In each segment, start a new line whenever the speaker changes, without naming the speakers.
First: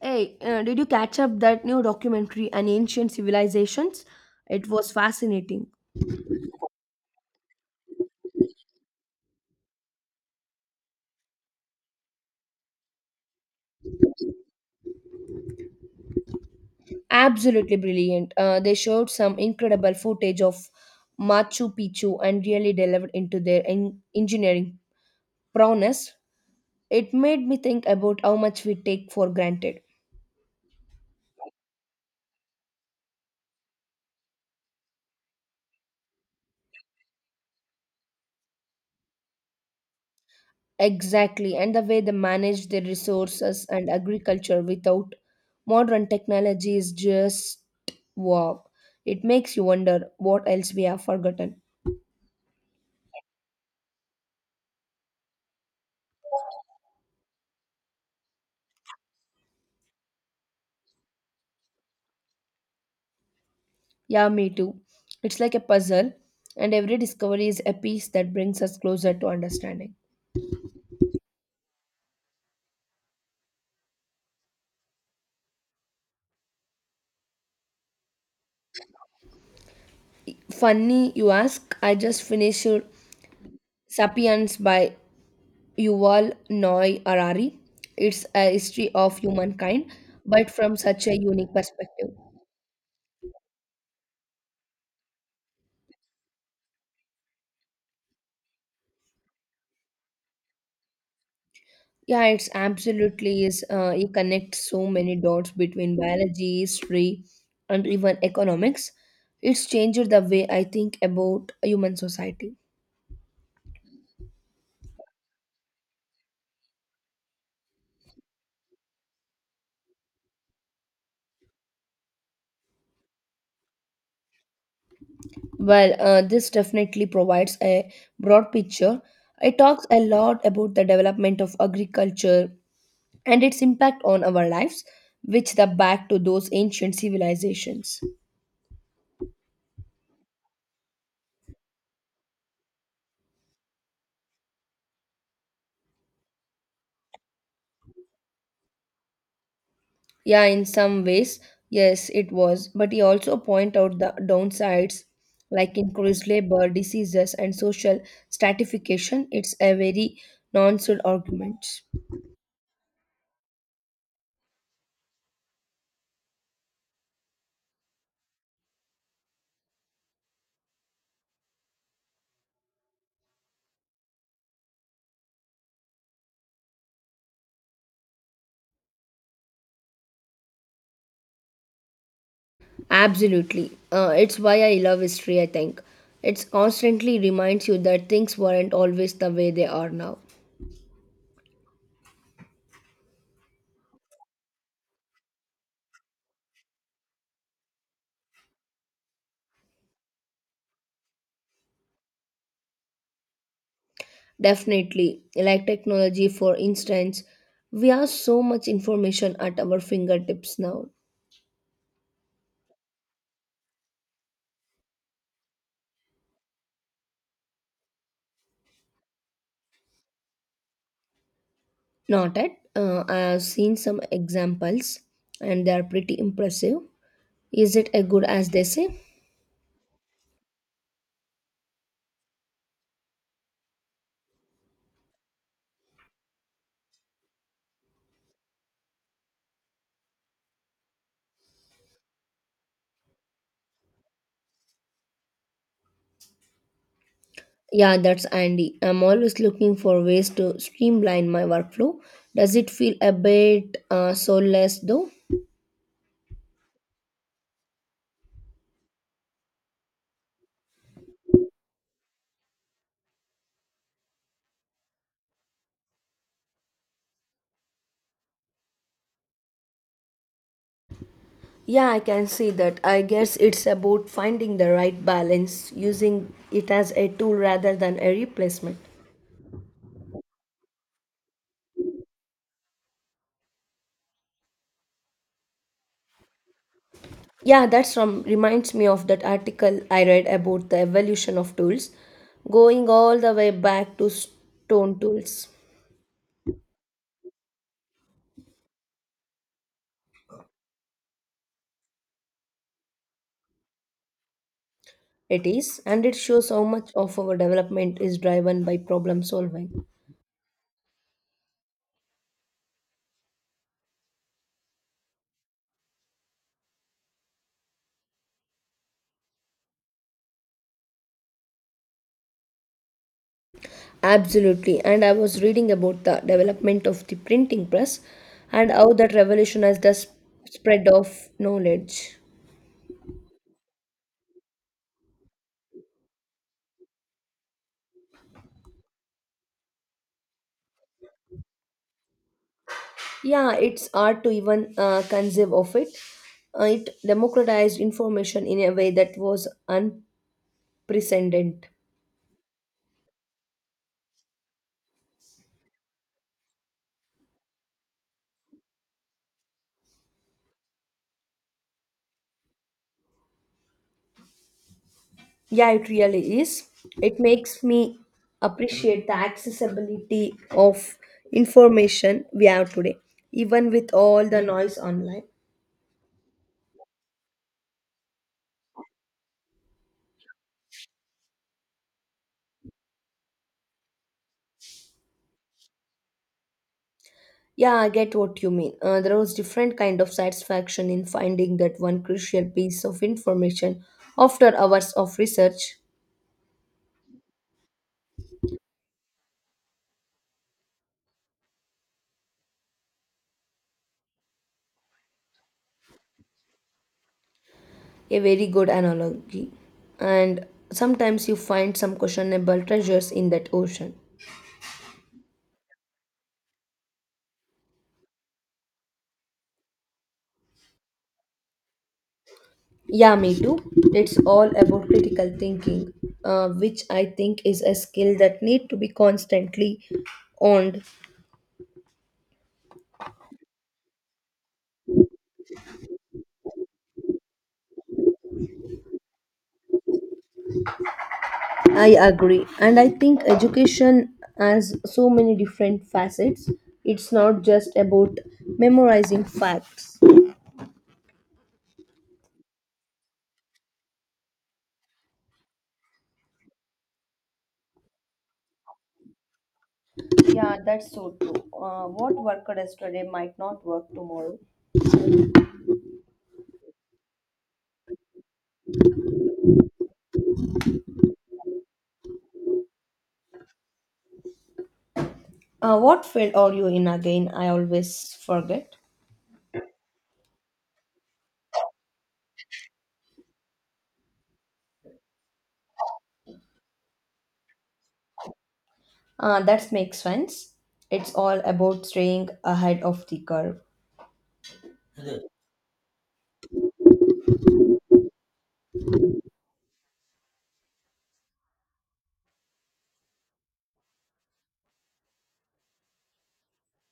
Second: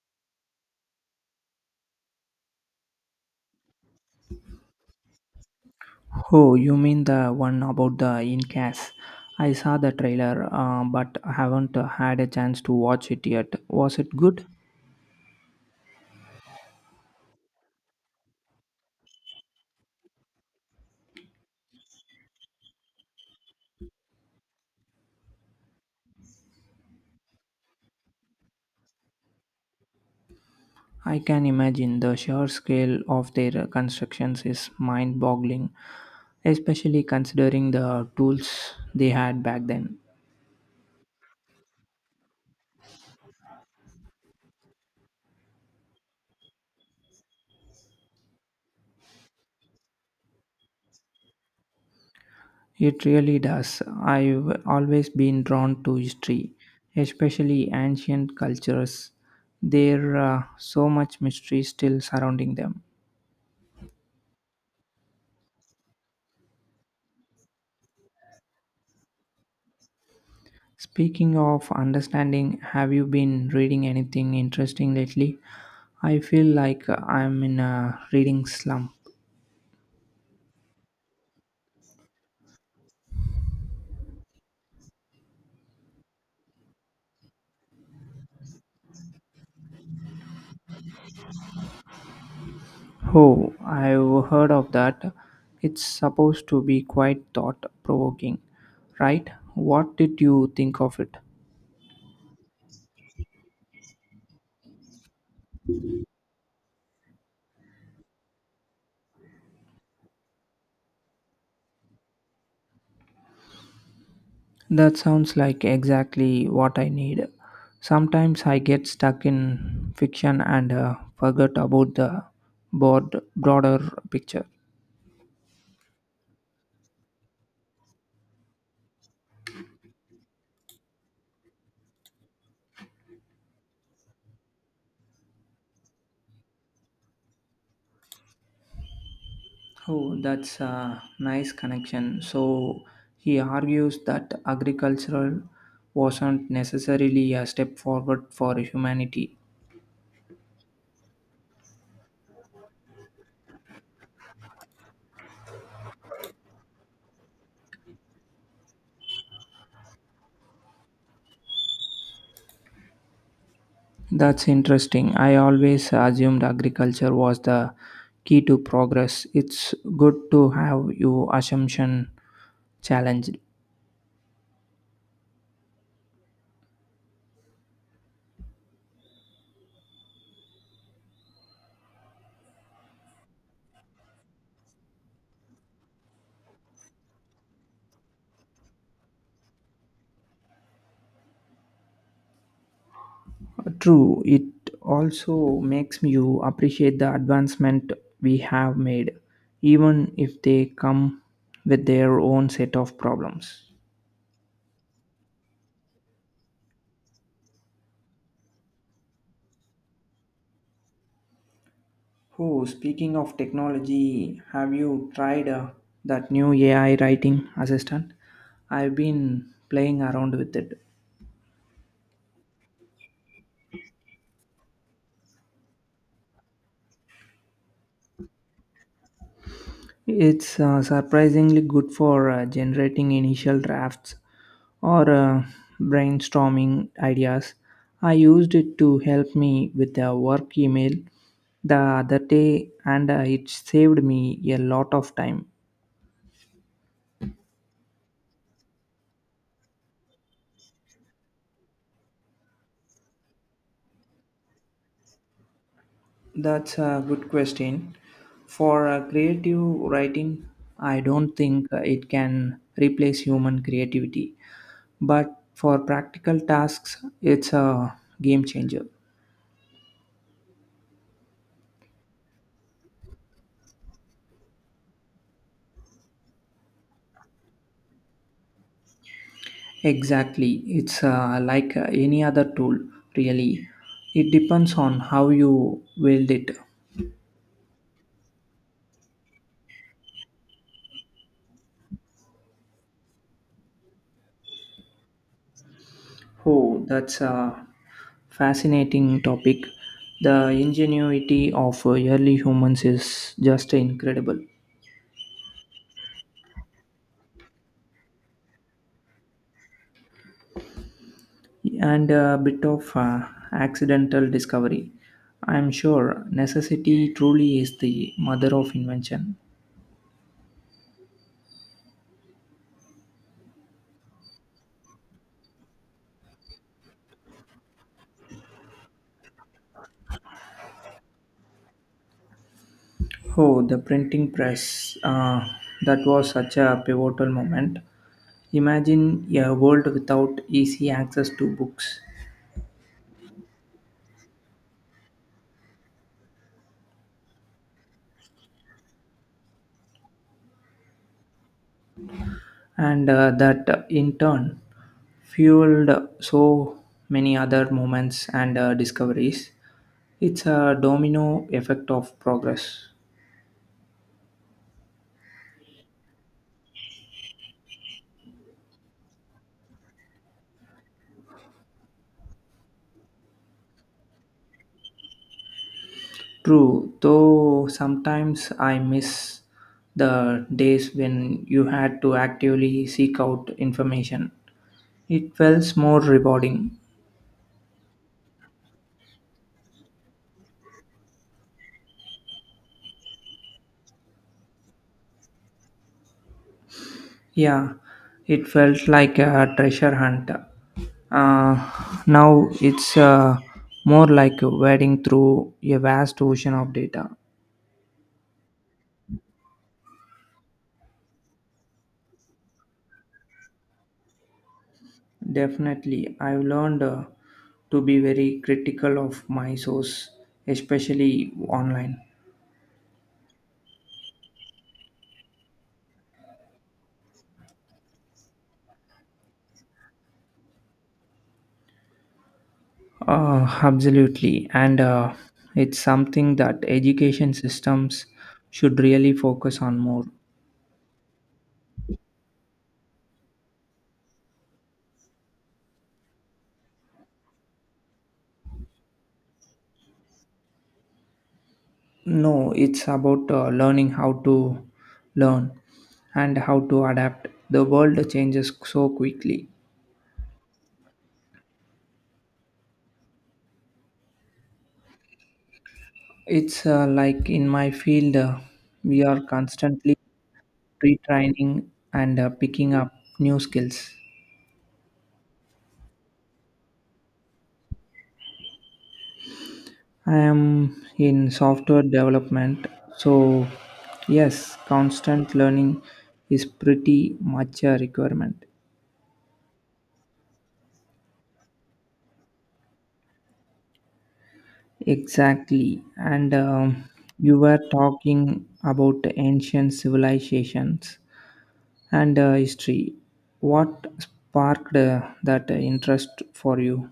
Hey, did you catch up that new documentary on ancient civilizations? It was fascinating.
Oh, you mean the one about the Incas? I saw the trailer, but I haven't had a chance to watch it yet. Was it good?
Absolutely brilliant. They showed some incredible footage of Machu Picchu and really delved into their engineering prowess. It made me think about how much we take for granted.
I can imagine the sheer scale of their constructions is mind boggling, especially considering the tools they had back then.
Exactly, and the way they manage their resources and agriculture without modern technology is just wow. It makes you wonder what else we have forgotten.
It really does. I've always been drawn to history, especially ancient cultures. There are so much mystery still surrounding them.
Yeah, me too. It's like a puzzle, and every discovery is a piece that brings us closer to understanding.
Speaking of understanding, have you been reading anything interesting lately? I feel like I'm in a reading slump.
Funny, you ask. I just finished *Sapiens* by Yuval Noah Harari. It's a history of humankind, but from such a unique perspective.
Oh, I've heard of that. It's supposed to be quite thought provoking, right? What did you think of it?
Yeah, it's absolutely is. You connect so many dots between biology, history, and even economics. It's changed the way I think about human society.
That sounds like exactly what I need. Sometimes I get stuck in fiction and forget about the broader picture.
Well, this definitely provides a broad picture. It talks a lot about the development of agriculture and its impact on our lives, which the back to those ancient civilizations.
Oh, that's a nice connection. So he argues that agricultural wasn't necessarily a step forward for humanity.
Yeah, in some ways, yes, it was. But he also point out the downsides like increased labor, diseases, and social stratification. It's a very nonsense argument.
That's interesting. I always assumed agriculture was the key to progress. It's good to have your assumption challenged.
Absolutely. It's why I love history, I think. It constantly reminds you that things weren't always the way they are now.
True, it also makes you appreciate the advancement we have made, even if they come with their own set of problems.
Definitely. Like technology, for instance, we have so much information at our fingertips now.
Oh, speaking of technology, have you tried that new AI writing assistant? I've been playing around with it.
Not at. I have seen some examples and they are pretty impressive. Is it as good as they say?
It's surprisingly good for generating initial drafts or brainstorming ideas. I used it to help me with the work email the other day and it saved me a lot of time.
Yeah, that's Andy. I'm always looking for ways to streamline my workflow. Does it feel a bit soulless though?
That's a good question. For creative writing, I don't think it can replace human creativity. But for practical tasks, it's a game changer.
Yeah, I can see that. I guess it's about finding the right balance, using it as a tool rather than a replacement.
Exactly. It's like any other tool, really. It depends on how you wield it.
Yeah, that's from reminds me of that article I read about the evolution of tools, going all the way back to stone tools.
Oh, that's a fascinating topic. The ingenuity of early humans is just incredible.
It is, and it shows how much of our development is driven by problem solving.
And a bit of accidental discovery. I'm sure necessity truly is the mother of invention.
Absolutely, and I was reading about the development of the printing press and how that revolution has the spread of knowledge.
Oh, the printing press. That was such a pivotal moment. Imagine a world without easy access to books,
Yeah, it's hard to even conceive of it. It democratized information in a way that was unprecedented.
and that in turn fueled so many other moments and discoveries. It's a domino effect of progress.
Yeah, it really is. It makes me appreciate the accessibility of information we have today, even with all the noise online.
True, though sometimes I miss the days when you had to actively seek out information. It felt more rewarding.
Yeah, I get what you mean. There was different kind of satisfaction in finding that one crucial piece of information after hours of research.
Yeah, it felt like a treasure hunt. Uh, Now it's more like wading through a vast ocean of data.
A very good analogy. And sometimes you find some questionable treasures in that ocean.
Definitely, I've learned to be very critical of my source, especially online.
Yeah, me too. It's all about critical thinking, which I think is a skill that need to be constantly owned.
Absolutely, and it's something that education systems should really focus on more.
I agree, and I think education has so many different facets. It's not just about memorizing facts.
No, it's about learning how to learn and how to adapt. The world changes so quickly.
Yeah, that's so true. What worked yesterday might not work tomorrow.
It's like in my field, we are constantly retraining and picking up new skills.
What field are you in again? I always forget.
I am in software development, so yes, constant learning is pretty much a requirement.
That makes sense. It's all about staying ahead of the curve.
Exactly. And you were talking about the ancient civilizations and history. What sparked that interest for you?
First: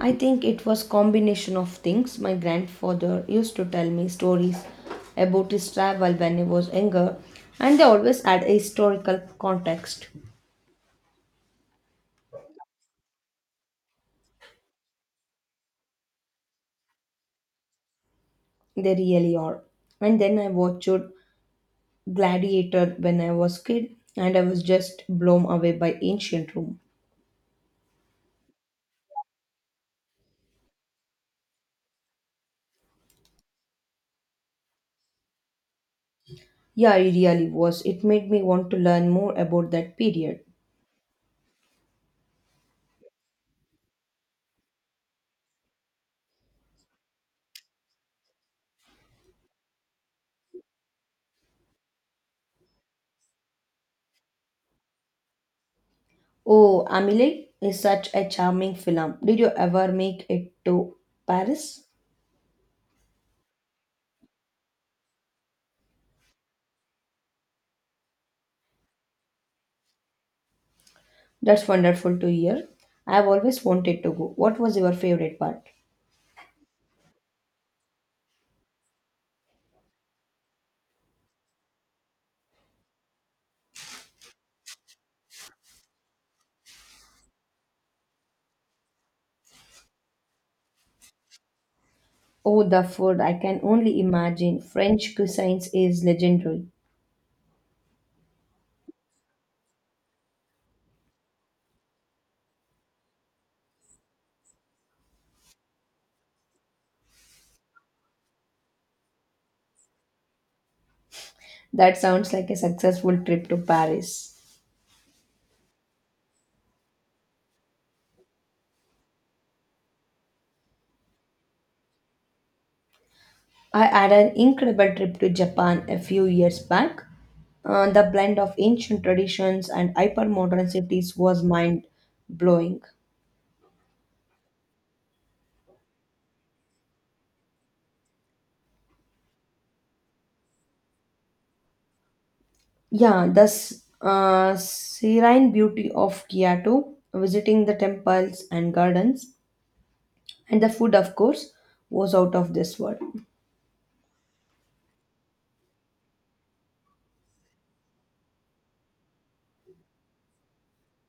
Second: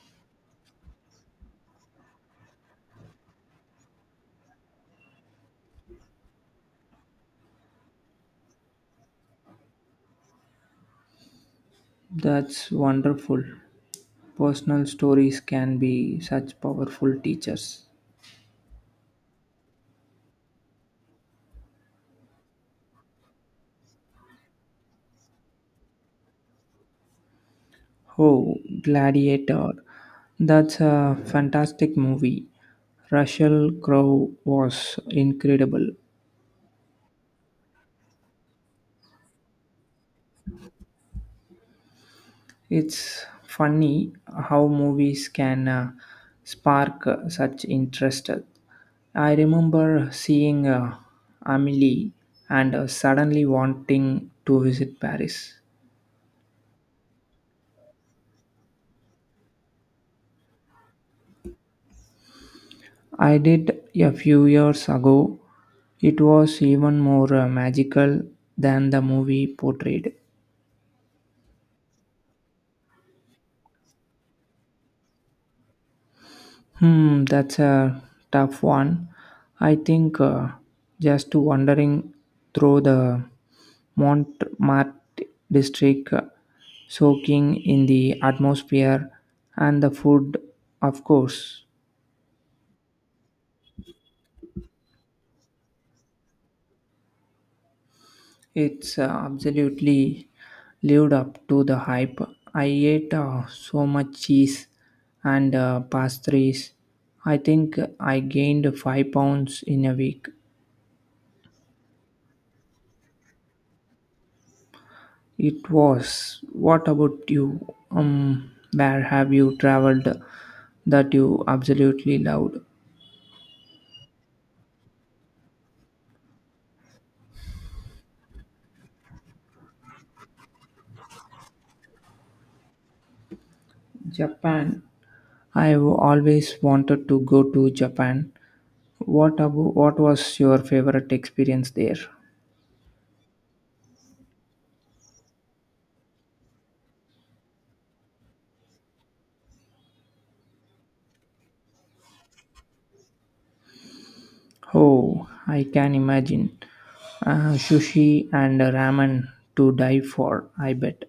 I think it was combination of things. My grandfather used to tell me stories about his travel when he was younger, and they always had a historical context.
That's wonderful. Personal stories can be such powerful teachers.
They really are. And then I watched Gladiator when I was kid, and I was just blown away by ancient Rome.
Oh, Gladiator. That's a fantastic movie. Russell Crowe was incredible.
Yeah, it really was. It made me want to learn more about that period.
It's funny how movies can spark such interest. I remember seeing Amelie and suddenly wanting to visit Paris.
Oh, Amelie is such a charming film. Did you ever make it to Paris?
I did a few years ago. It was even more magical than the movie portrayed.
That's wonderful to hear. I've always wanted to go. What was your favorite part?
That's a tough one. I think just to wandering through the Montmartre district, soaking in the atmosphere and the food, of course.
Oh, the food. I can only imagine. French cuisine is legendary.
It's absolutely lived up to the hype. I ate so much cheese and pastries. I think I gained 5 pounds in a week.
That sounds like a successful trip to Paris.
It was. What about you? Where have you traveled that you absolutely loved?
I had an incredible trip to Japan a few years back. The blend of ancient traditions and hypermodern cities was mind blowing.
Japan. I've always wanted to go to Japan. What about, what was your favorite experience there?
Yeah, the serene beauty of Kyoto, visiting the temples and gardens, and the food, of course, was out of this world.
Oh, I can imagine. Sushi and ramen to die for, I bet.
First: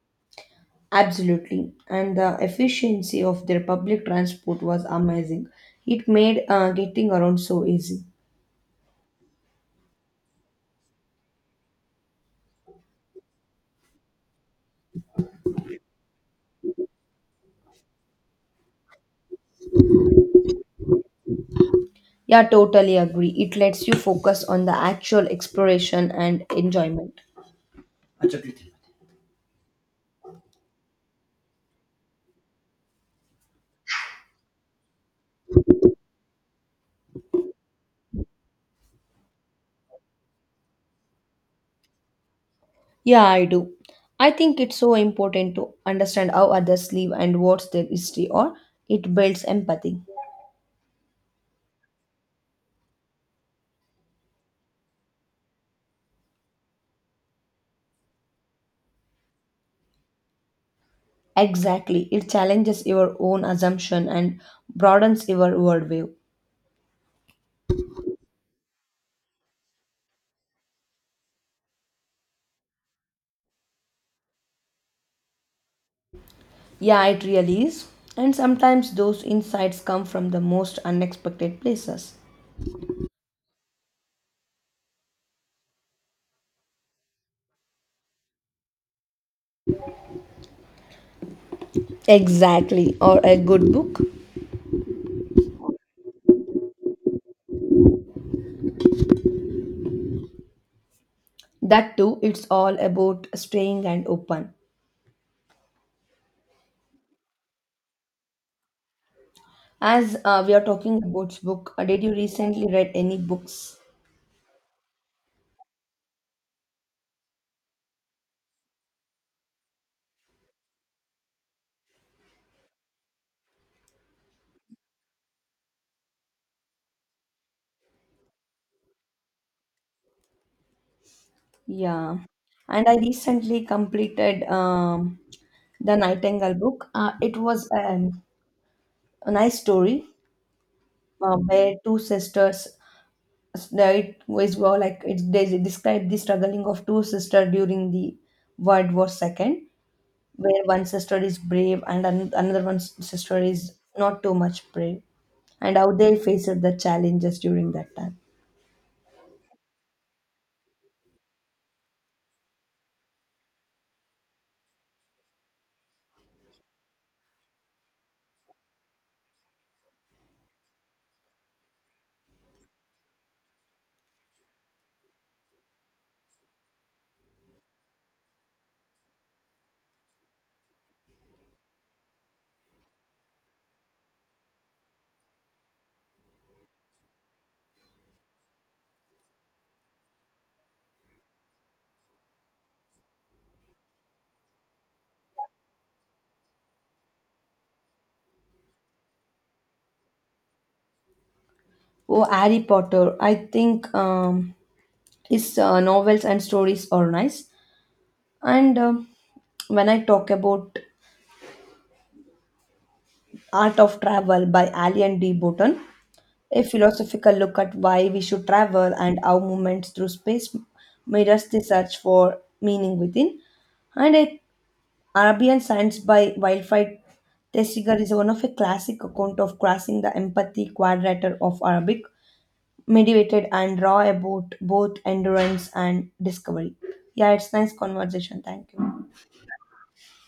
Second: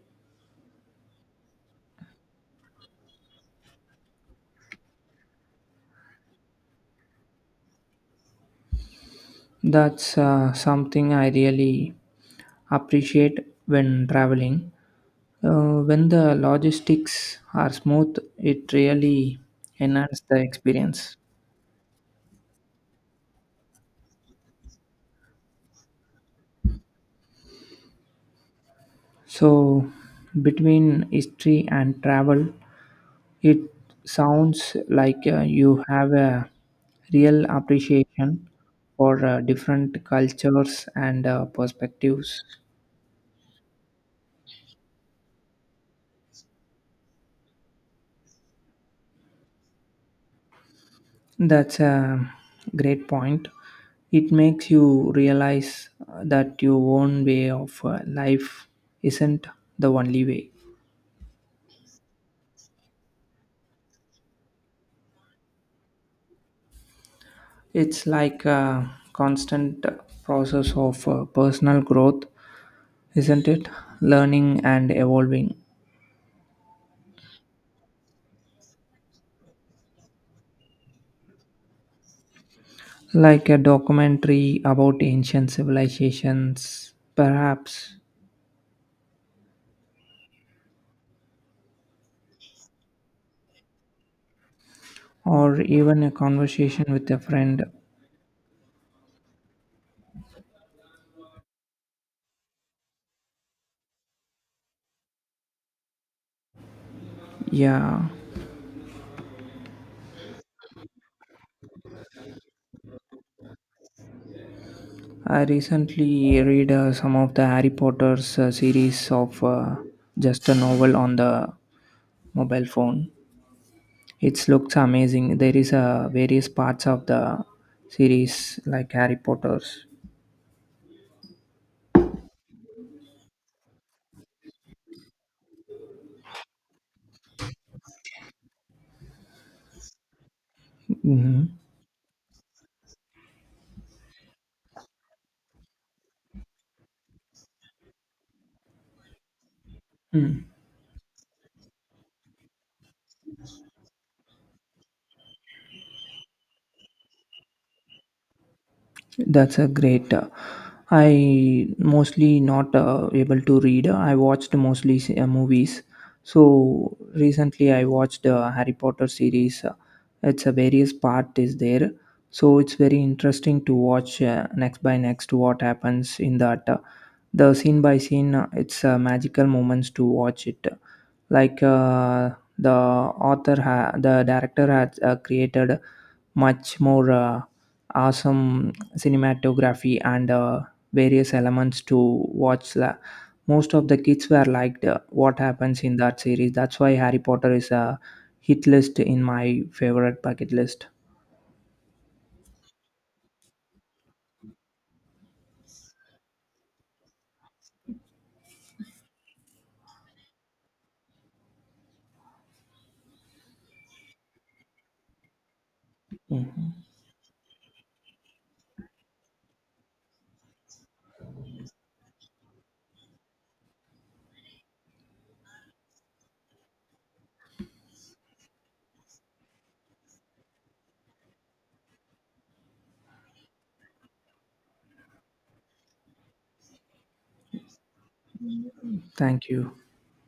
Absolutely. And the efficiency of their public transport was amazing. It made getting around so easy.
That's something I really appreciate when traveling. When the logistics are smooth, it really enhances the experience.
Yeah, totally agree. It lets you focus on the actual exploration and enjoyment.
So, between history and travel, it sounds like you have a real appreciation for different cultures and perspectives.
Yeah, I do. I think it's so important to understand how others live and what's their history, or it builds empathy.
That's a great point. It makes you realize that your own way of life isn't the only way.
Exactly. It challenges your own assumption and broadens your worldview.
It's like a constant process of personal growth, isn't it? Learning and evolving.
Yeah, it really is. And sometimes those insights come from the most unexpected places.
Like a documentary about ancient civilizations, perhaps,
Exactly. Or a good book.
or even a conversation with a friend.
That too, it's all about staying and open.
Yeah,
As we are talking about book, did you recently read any books?
I recently read some of the Harry Potter's series of just a novel on the mobile phone. It looks amazing. There is a various parts of the series like Harry Potter's.
Yeah, and I recently completed the Nightingale book. It was a nice story
Mhm.
where two sisters. That It was well, like it they describe the struggling of two sisters during the World War Second,
Mm.
where one sister is brave and another one sister is not too much brave, and how they faced the challenges during that time.
That's a great. I mostly not able to read. I watched mostly movies. So recently I watched Harry Potter series. It's a various part is there. So it's very interesting to watch next by next what happens in that. The scene by scene. It's magical moments to watch it. Like the the director has created much more awesome cinematography and various elements to watch most of the kids were liked what happens in that series, that's why Harry Potter is a hit list in my favorite bucket list.
Oh, Harry Potter. I think his novels and stories are nice. And when I talk about Art of Travel by Ali and D. Burton, a
Mhm.
philosophical look at why we should travel and how movements through space mirrors the search for meaning within. And a Arabian Science by Wildfire Tesiger is one of a classic account of crossing the empathy quadrature of Arabic meditated and raw about both endurance and discovery. Yeah, it's nice conversation. Thank you.
Thank you.